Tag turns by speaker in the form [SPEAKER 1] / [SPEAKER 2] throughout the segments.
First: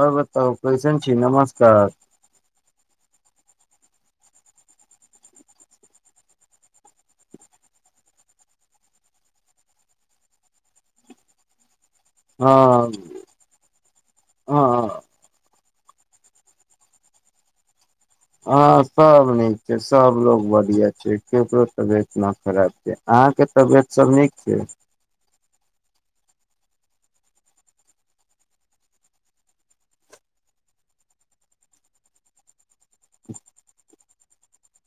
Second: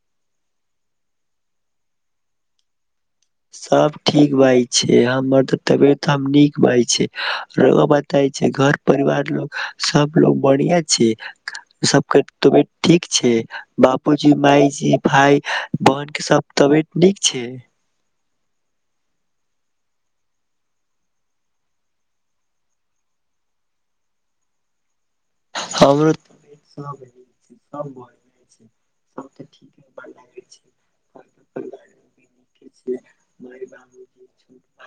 [SPEAKER 1] तर बताउ कैसन छी नमस्कार
[SPEAKER 2] सब ठीक बाज छै हमर त तबियतऽ हम नीक बाज छै बताय छै घर परिवार लो सब लोग बढ़ििया छै सब त
[SPEAKER 1] हँ
[SPEAKER 2] ठीक छै बापूजी मायजी
[SPEAKER 1] हँ
[SPEAKER 2] भाय बहिनक के सब तबियत नीक छै
[SPEAKER 1] हँ सभ नीक छै सभलोग बढ़िआँ छै ककरो तबियत न खराब छै अहाँके तबियत सभ नीक छै
[SPEAKER 2] हमरो ब सब तऽ ठीक [unintelligible]
[SPEAKER 1] [inaudible]
[SPEAKER 2] [unintelligible]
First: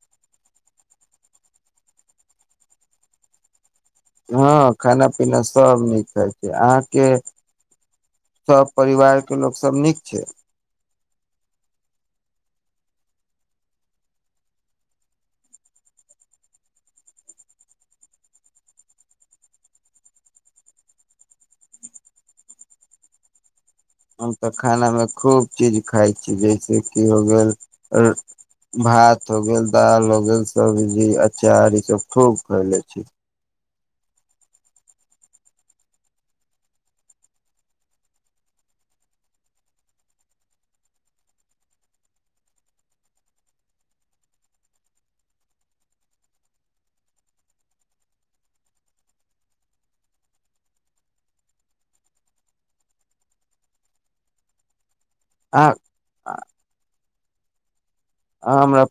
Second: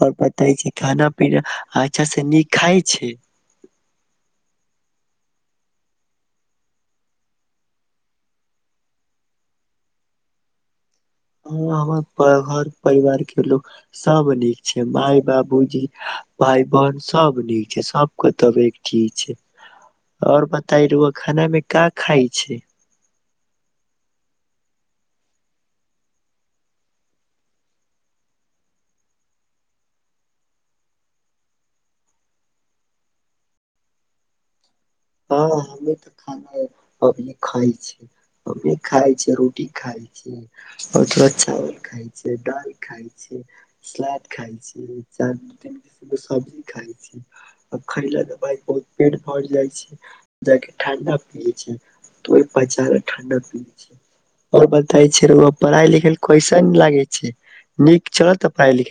[SPEAKER 2] आओर पताे छै खाना पीना अच्छा से नीक खााय छै
[SPEAKER 1] हँ खाना पीना सब नीक होइ छै अहाँके सब परिवार के लोक सब नीक छै
[SPEAKER 2] हँ हमर घर परिवार के लोग सब नीक छै मााय बाबूजी भाय बहन सब नीक छै सबक तबठी छै आओर बताय रहु खेाना मे का खााय छै
[SPEAKER 1] हम तऽ खानामे खूब चीज खाइ छी जैसेकि हो गेल र भात हो गेल दालि हो गेल सबजी अचार इसभ खूब खय लै छी
[SPEAKER 2] हँ हमे तऽ खानाभ खााय छी खााय छ रोटी खााय छी थोड़ा चावल खााय छ दालि खााय छी सलाद खााय छी सब्जी खााय छी आ खयल के बाद बहुत पेट भर जाइ छै जा ठ्डा पी छै त बचारा ठण्डा पी छै आओर ब त छै ओ
[SPEAKER 1] आ
[SPEAKER 2] पाढाइ लिखाय ल कैसा लागे छै छी
[SPEAKER 1] हमरा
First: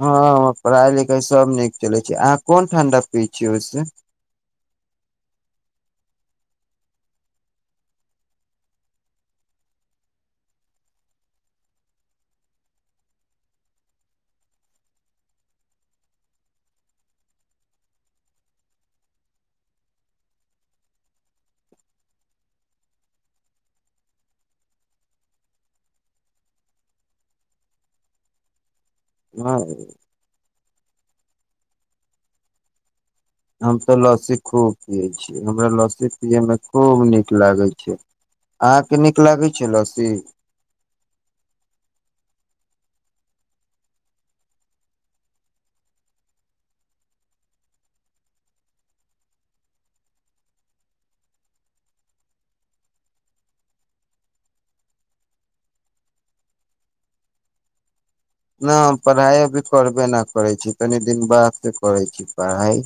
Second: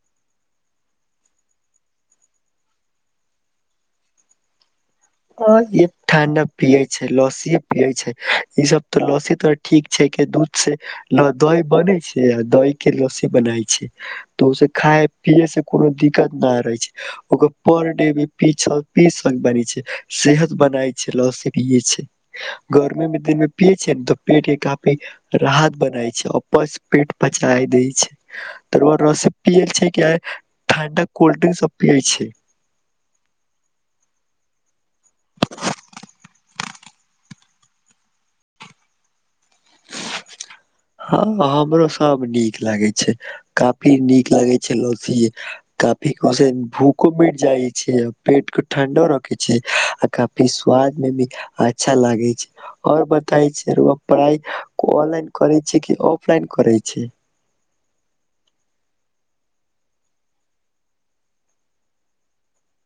[SPEAKER 1] हँ हम पढ़ाई लिखाई सब नीक चलै छै अहाँ कोन ठं्डा पी छियै ओहिस
[SPEAKER 2] ठणडा पिये छै लस्सी पिये छै ई सब तऽ लस्सी तो ठीक छै के दूध से दही बनेै छै आ दही के लस्सी बनाय छै तऽ ओस खाय पिये से कोनो दिक्कत न रहे छै ओकर पर डे भीी पी बन छै सेहत बनाय छै ल से पिये छै गर्मी मे दिन मे पियए छै ने तऽ पेट के काफी राहत बनाय छै पस पेट पचााय दै छै तरबर रस पियल छै क ठाण्डा कोल्ड्रिंक सब पियै छै
[SPEAKER 1] हम तऽ लस्सी खूब पियै छै हमरा लसीपिया मे खूब नीक लागैत छैक अहाँके नीक लागैत छैक लस्सी
[SPEAKER 2] हँ हमरो सब नीक लागैत छैक काफी नीक लगैत छैक काफी भूखो मीट जाइ छैक पेट केँ ठंडो रखैत छैक आ काफी स्वाद मे भी अच्छा लागैत छैक ओर बताे पढ़ाई ऑनलाइन करे ऑफलाइन करै छै
[SPEAKER 1] नहि पढ़ाइ अभी करबे न करैत छी कनि दिन बाद त करैत छी पढ़ाइ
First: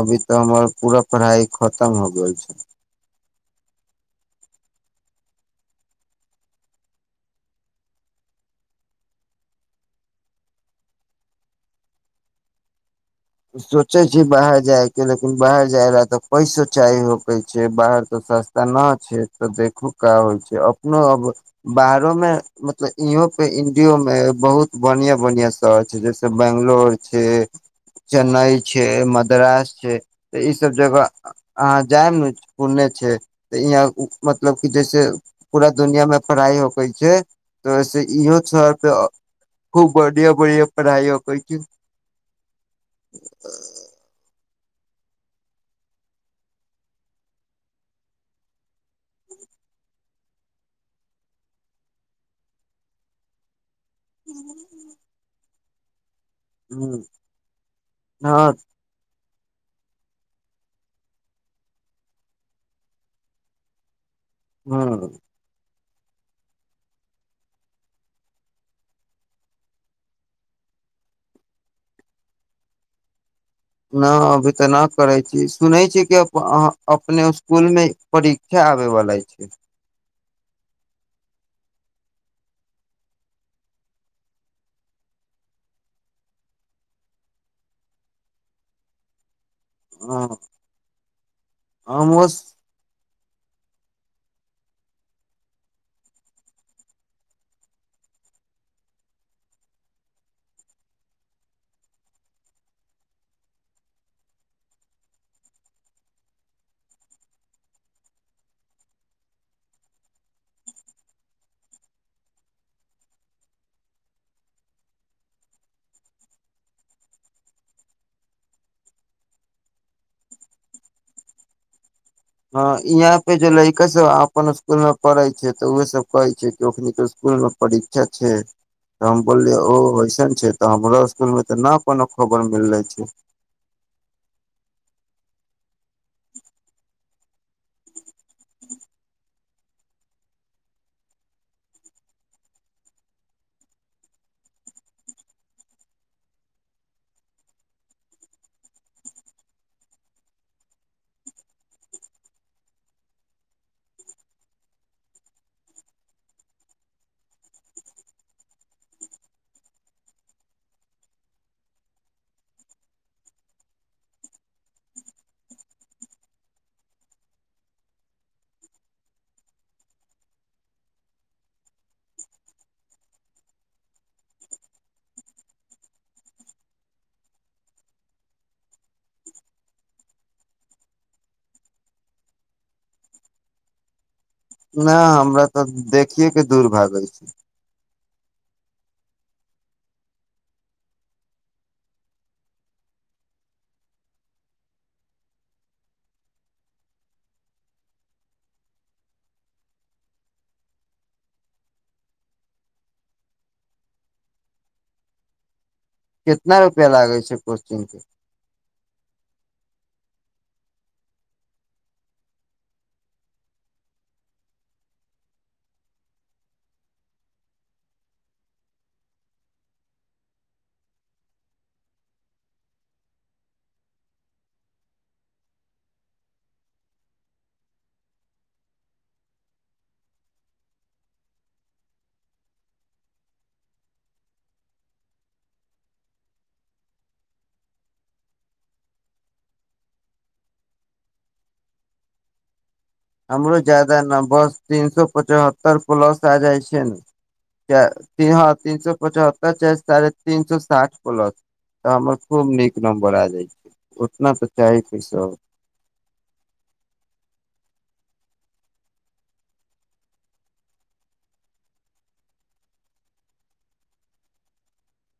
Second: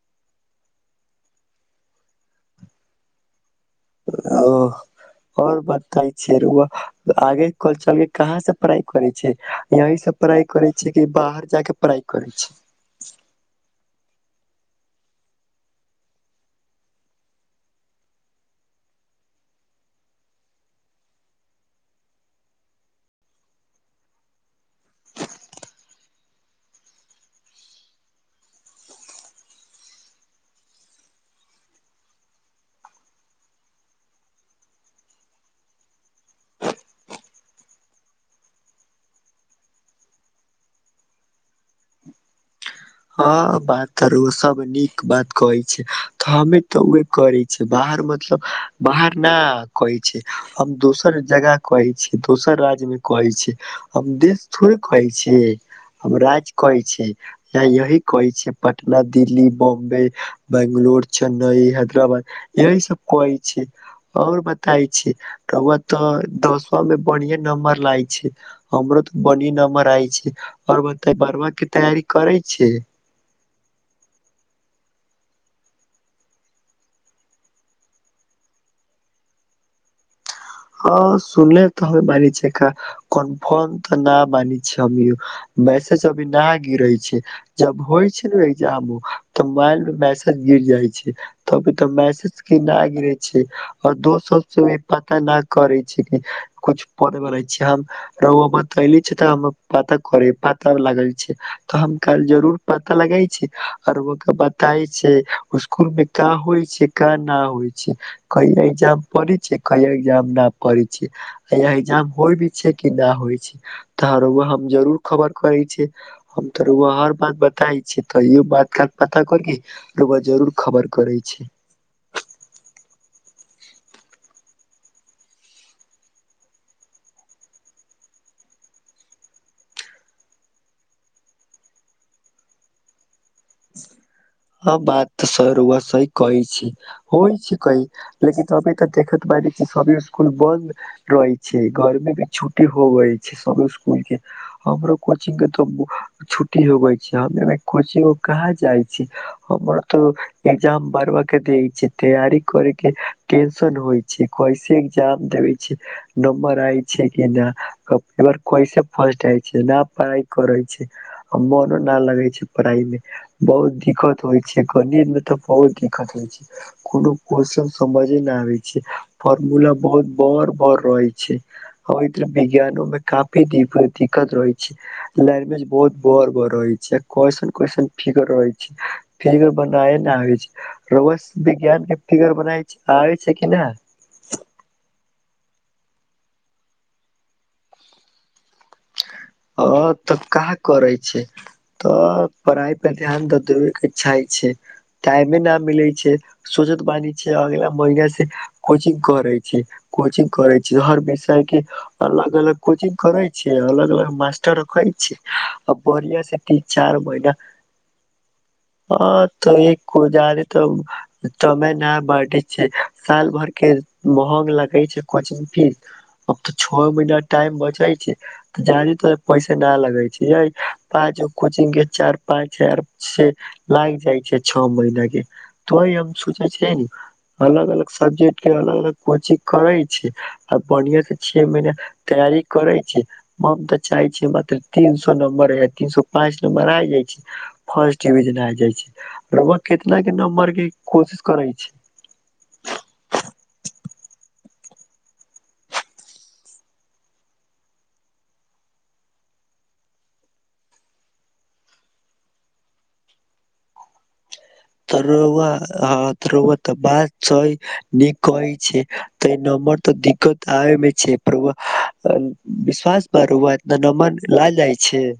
[SPEAKER 1] अभी तऽ हमर पूरा पढ़ाइ खतम हो गेल छैक
[SPEAKER 2] ओ आओर बताै आगे चल केँ कहाँ से पढ़ाइ करैत छिही यहिसे पढ़ाइ करैत छै कि बाहर जाके पढ़ाइ करैत छै
[SPEAKER 1] सोचै छै बाहर जायकेँ लेकिन बाहर जाय रह तऽ पैसो चाहि होकै छै बाहर तऽ सस्ता नहि छै तऽ देखहो का होइ छै अपनो अब बाहरोमे मतलब इहोपर इंडियोमे बहुत बढ़िआँ बढ़िआँ शहर छैक जैसे बेंगलोर छैक चेन्नइ छै मद्रास छै तऽ ईसभ जगह अहाँ जायब ने पुणे छै तऽ यहाँ मतलब कि जइसे पूरा दुनिआँमे पढ़ाइ होकै छै तऽ वैसे इहो शहरपे खूब बढ़िआँ बढ़िआँ पढ़ाइ होकै छै
[SPEAKER 2] हँ बात तर सब [unintelligible] नीक बात कहैत छै तऽ हमे तऽ उे करै छिय बाहर मतलब बाहर न कहै छै हम दोसर जगह कहैत छियै दोसर राज्य मे कहैत छियैक हम देश छथोुर कहै छी [unintelligible] हम राज कहैत
[SPEAKER 1] ह
[SPEAKER 2] छियैक य यही कहै छै
[SPEAKER 1] हँ
[SPEAKER 2] पटना दिल्ली बॉम्बे बंगलोर चेन्नई हैदराबाद यही सब कहै छै और बताय
[SPEAKER 1] ह
[SPEAKER 2] छी त तऽ दसवा मे बढ़िया नम्बर लाय छै हमरो ते बढ़िया नंबर आय छै और बता बारवा केँ तैयारी करैत छियैक
[SPEAKER 1] नहि अभी तऽ नहि करैत छी सुनै छीय कि अहाँ अपने इसकुलमे परीक्षा आबेबला छैक
[SPEAKER 2] ह सुने तऽ मान छियै कन्फर्म तऽ नहि मानय छियैक हम मैसेज अभी न गिरे छैक जब होइ छै ने ए्जाम तऽ मोबाइल मे मैसेज गिर जाय छैक तब तऽ
[SPEAKER 1] हमहुँ
[SPEAKER 2] मैसेज केँ न गिरे आऔ दोस भी पता न छ पढ़वला छी बतले छी त हम पता करे पता लागल छै तऽ हम काल जरूर पता लगे छी आर केँ बताे छै इससकूल मे क होई छै क न होई छै कय एग्जाम पढ़े छै कय एग्जाम न पढै छै यहाँ इग्जाम होइ भी छै कि नहि होइ छै तऽ हम जरूर खबर करै छि हम तो हर बात बताै छ तयो बात काल पता करके जरूर खबर करे छै
[SPEAKER 1] हँ यहाँ पे जे लड़का सभ अपन इसकुलमे पढ़ैत छैक तऽ उहसभ कहैत छैक कि ओखने इसकुलमे परीक्षा छै तऽ हम बोललियै ओ वइसन छै तऽ हमरो इसकुलमे तऽ नहि कोनो खबर मिलैत छैक
[SPEAKER 2] हँ बात तऽ सर ओह सही कहै छै होइ छै कहई लेकिन अभी तऽ देखैत पाय छै सब स्सकुल बन्द रहय छैक घरमे भी छुट्टी हो गईल छैक सब इसकुल केंँ हमरो कोचिंग केँ तो छुट्टी हो गईल छैक हममे कोचिंग कहाँ जाइ छै हमर तो एग्जाम बार बार के दै छै तैयारी करे केँ टेंशन होइत छैक कैसे एग्जाम देबे छैक नम्बर आय छै कि न कैसे फर्स्ट आय छै न पढ़ाई करैत छैक मोनो न लगे छै पढ़ाई मे बहुत दिक्कत होइ छै गणित मे तऽ बहुत दिक्कत होइत छैक कोनो केश्चन समझे नहि आबैत छैक फॉर्मूला बहुत बर बर रहैत छैक विज्ञानो मे काफी दिक्कत रहै छै लैंग्वेज बहुत बर बर रहै छै क्वन क्वन फिगर रहै छै फिगर बनाय नहि आबै छै रहुआ विज्ञान केँ फिगर बनाबे आबैत छै कि नहि
[SPEAKER 1] नहि हमरा तऽ देखिएकेऽ दूर भए जाै छै
[SPEAKER 2] आ तऽ काँ करे छै तऽ पढ़ाई पर ध्यान तऽ देबे केँ इच्छा छै टाइमे न मिले छै सोचत बानी छै अगला महिना से कोचिंग करे छै कोचिंग करे छी हर विषय केँ अलग अलग कोचिंग करे छै अलग अलग मास्टर रोकै छै आ बढ़िआ से
[SPEAKER 1] कितना
[SPEAKER 2] तीन
[SPEAKER 1] रुपआ
[SPEAKER 2] चार
[SPEAKER 1] लागे
[SPEAKER 2] महिना
[SPEAKER 1] छै कोचिंग के
[SPEAKER 2] हँ तऽ एक हजार तब तब नहि बटैत छै साल भर केँ महग लगै छै कोचिंग फीस अब तऽ छओ महीना टाइम बचै छै त ज पैसे न लगे छै य पाँच गो कोचिंग के चार पाच यार से लाग जाइ छै छओ महीना के तो हम सोचे छ अलग अलग सब्जेक्ट के अलग अलग कोचिंग करे छी आ बढ़िया से छह महीना तैयारी करे छी चाहे छियै मात्र तीन सो नम्बर य तीन सो पाँच नंबर आ जाइ छै फर्स्ट डिविजन आ जाइ छै कितना केँ नम्बर केँ कोशिश करे छै
[SPEAKER 1] हमरो जादा न बस तीन सो पचहत्तर प्लस आ जाइ छै ने ह तीन सो पचहत्तर च साढ़े तीन सो साठ प्लस तऽ हमर खूब नीक नंबर आ जाय छै उतना तऽ चाही पैसा
[SPEAKER 2] तरौवाहँ तरोवा तऽ बाद छै नीक [unintelligible] कहै छै त ए नमर तऽ दिक्कत आयमे छै पर विश्वास पर रउआ विश्वास पर न ऐत रउआ नम्बर ला जाइ छैक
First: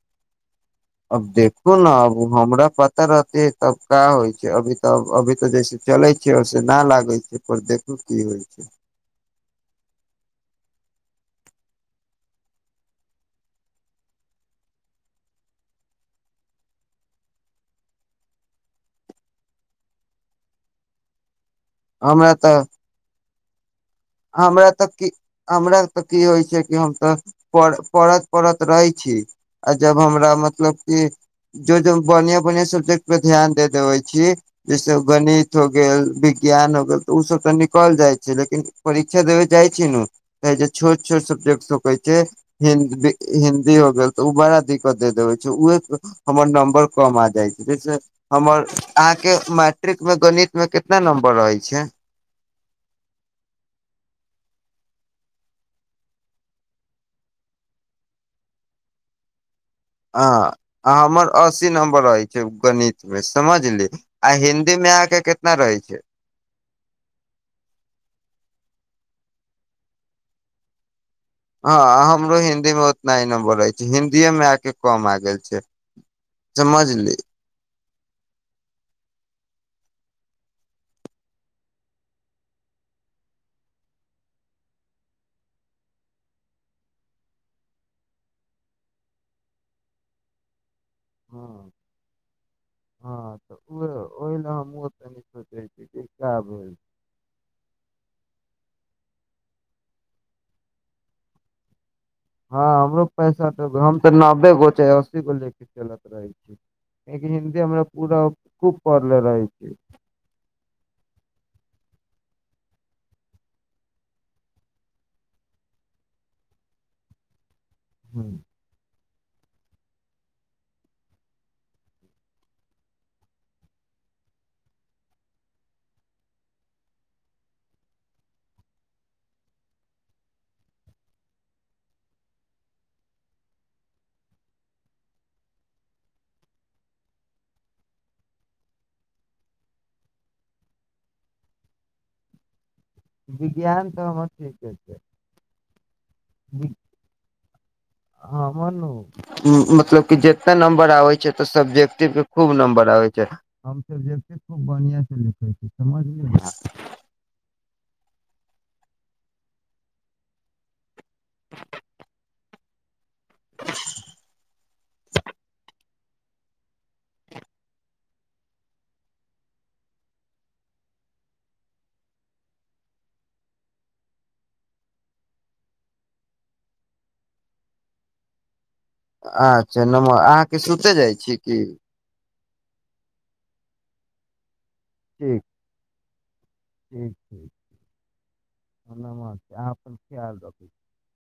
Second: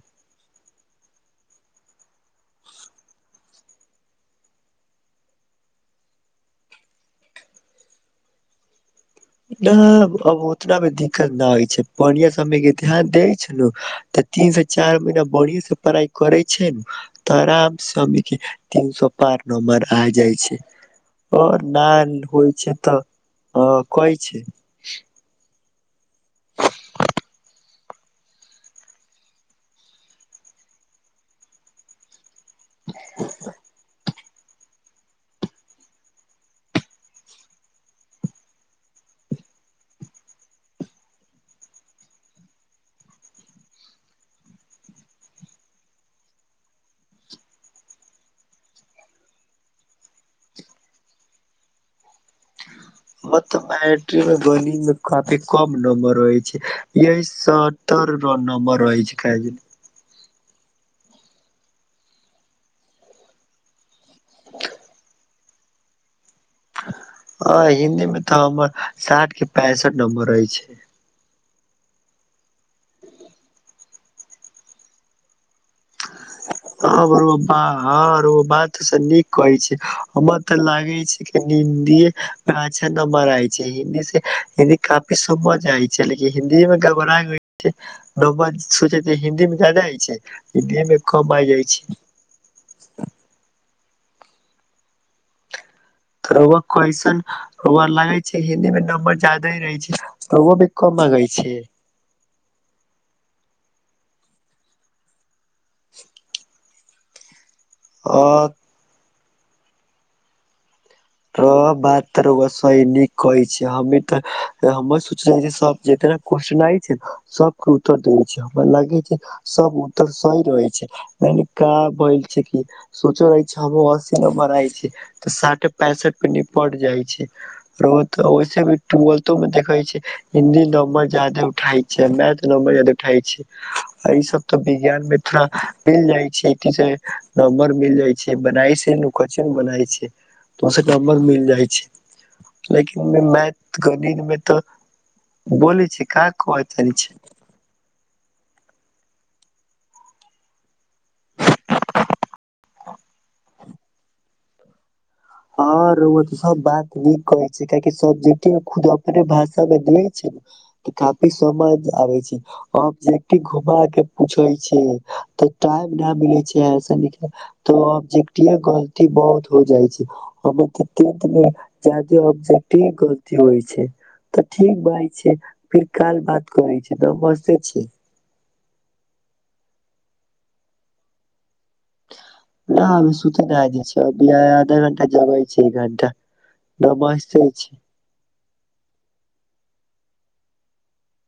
[SPEAKER 1] अब देखू ने अब हमरा पता रहतै तब का होइ छै अभी तऽ अभी तऽ जैसे चलै छैियै ओैसे नहि लागै छै पर देखू की होइ छै
[SPEAKER 2] नहि अब उतना भी दिक्कत न होइ छै बढ़िआ सब से के ध्यान दै छै ने तऽ तीन से चार महीना बढ़िआ से पढ़ाइ करै छै ने तऽ आराम से हमीक के तीन सौ पार नम्बर आ जाइ छै ओ नान होइ छै तऽ ह कहै छै
[SPEAKER 1] हमरा तऽ की हमरा तऽ की होइ छै कि हम तऽ पढ पढ़त रहै छी आ जब हमरा मतलब क जो जो बन बढ़िया सब्जेक्ट पर ध्यान दे देबे छी जैसे गणित हो गेल विज्ञान हो गेल तऽ ओ सब तऽ निकल जाइ छै लेकिन परीक्षा देबे जाइत छी नु त छोट छोट सब्जेक्ट कहै छै हिन्दी हो गेल तऽ ओ बड़ा दिक्कत दे देबै छै उह हमर नम्बर कम आ जाइ छै जैसे हमर अहाँके मैट्रिकमे गणितमे कितना नम्बर रहै छै
[SPEAKER 2] हम तऽ मैट्री मे गनि मे काफी कम नम्बर रहै छै यही सत्तर नम्बर रहै छै क
[SPEAKER 1] ह हमर अस्सी नम्बर रहै छै गणित मे समझली आ हिन्दी मे अहाँके कना रहै छै
[SPEAKER 2] ह हिन्दी मे तऽ हमर साठ के पैंसठ नं्बर रहैय छै
[SPEAKER 1] हँ हमरो हिंदीमे उतना ही नम्बर रहैत छै हिंन्दीएमे आकेऽ कम आ गेल छै
[SPEAKER 2] ह
[SPEAKER 1] समझली
[SPEAKER 2] बरबा हंर ओ बात सब नीक कहै छै हमर तऽ लागे छै क हिन्दीे मे अच्छा नमबरय छै हिन्दी से हिन्दी काफी समझ आय छै लेकिन हिन्दी मे घबरा छै न सोचे छै हिन्दी मे जादाइ छै हिन्दी मे कबइ जाइ
[SPEAKER 1] हँ
[SPEAKER 2] छै
[SPEAKER 1] हँ तऽ ओहि ले हमहुनी सोचै छी कि
[SPEAKER 2] तऽ
[SPEAKER 1] का
[SPEAKER 2] रउआ
[SPEAKER 1] भेल
[SPEAKER 2] कइसन लागे छै हिन्दी मे नम्बर जदा ह रहै छै रगो भी कम गै छै
[SPEAKER 1] हँ हमरो पैसठ त हम तऽ नब्बे गो चाह अस्सी गो लेके चलत रहै छै एक हिन्दीहमरा पूरा
[SPEAKER 2] अ
[SPEAKER 1] खूब प नल र छै
[SPEAKER 2] त बात तर सही नीक कहै छ हमी तऽ हमर सोचल छी सब जितना कठनाइ छै ने सब उतर दै छरा लागै जे सब उतर सही रहै छै म क ब छै कि सोचो रहै छै हमसिन बनाइ छै तऽ साट पैंसठ प निपट जाइ छै ओी टथो मे देख छै हिन्दी नं्बर जादे उठई छै मैथ नं्बर जादे उठई छै ई सब त विज्ञान मे थोड़ा मिल जाइ छै नमबर मिल जाय छै बना छै बना छै दसट बाद मिल जाइ छै लेकिन मै
[SPEAKER 1] विज्ञान तऽ
[SPEAKER 2] गणित
[SPEAKER 1] हमर
[SPEAKER 2] मे तऽ
[SPEAKER 1] ठीके छै
[SPEAKER 2] बोलै छी का कहअ तनि छै
[SPEAKER 1] हँ मनु मतलब क जितना नम्बर आबे छै सब्जेक्टिव के खूब नं्बर आबे छै सबेकट खूब बढ़िया
[SPEAKER 2] हँ रउआ तऽ सब बात नीक कहै छै कियकि सब के खुद अपने भाषा मे देै छै ने त काफी समझ आबै छै अब जे घुमा के पूछै छै तऽ मिलै छै ऐसा न तो ओबजक्टिवे गलती बहुत हो जाइ छै हम त त टेन्थ मे जैयादे गलती होइ छै तऽ ठीक बाय छै फिर काल बात करै छी नमस्ते छी
[SPEAKER 1] अच्छा नमर अहाँके सुते जाइ छीय की
[SPEAKER 2] न सुती नहि द छै आधा घण्टा जाबा
[SPEAKER 1] ठीक
[SPEAKER 2] छै घण्टा
[SPEAKER 1] ठीक ठीक हम नमस्ते आहाँ अपन ख्याल राखूै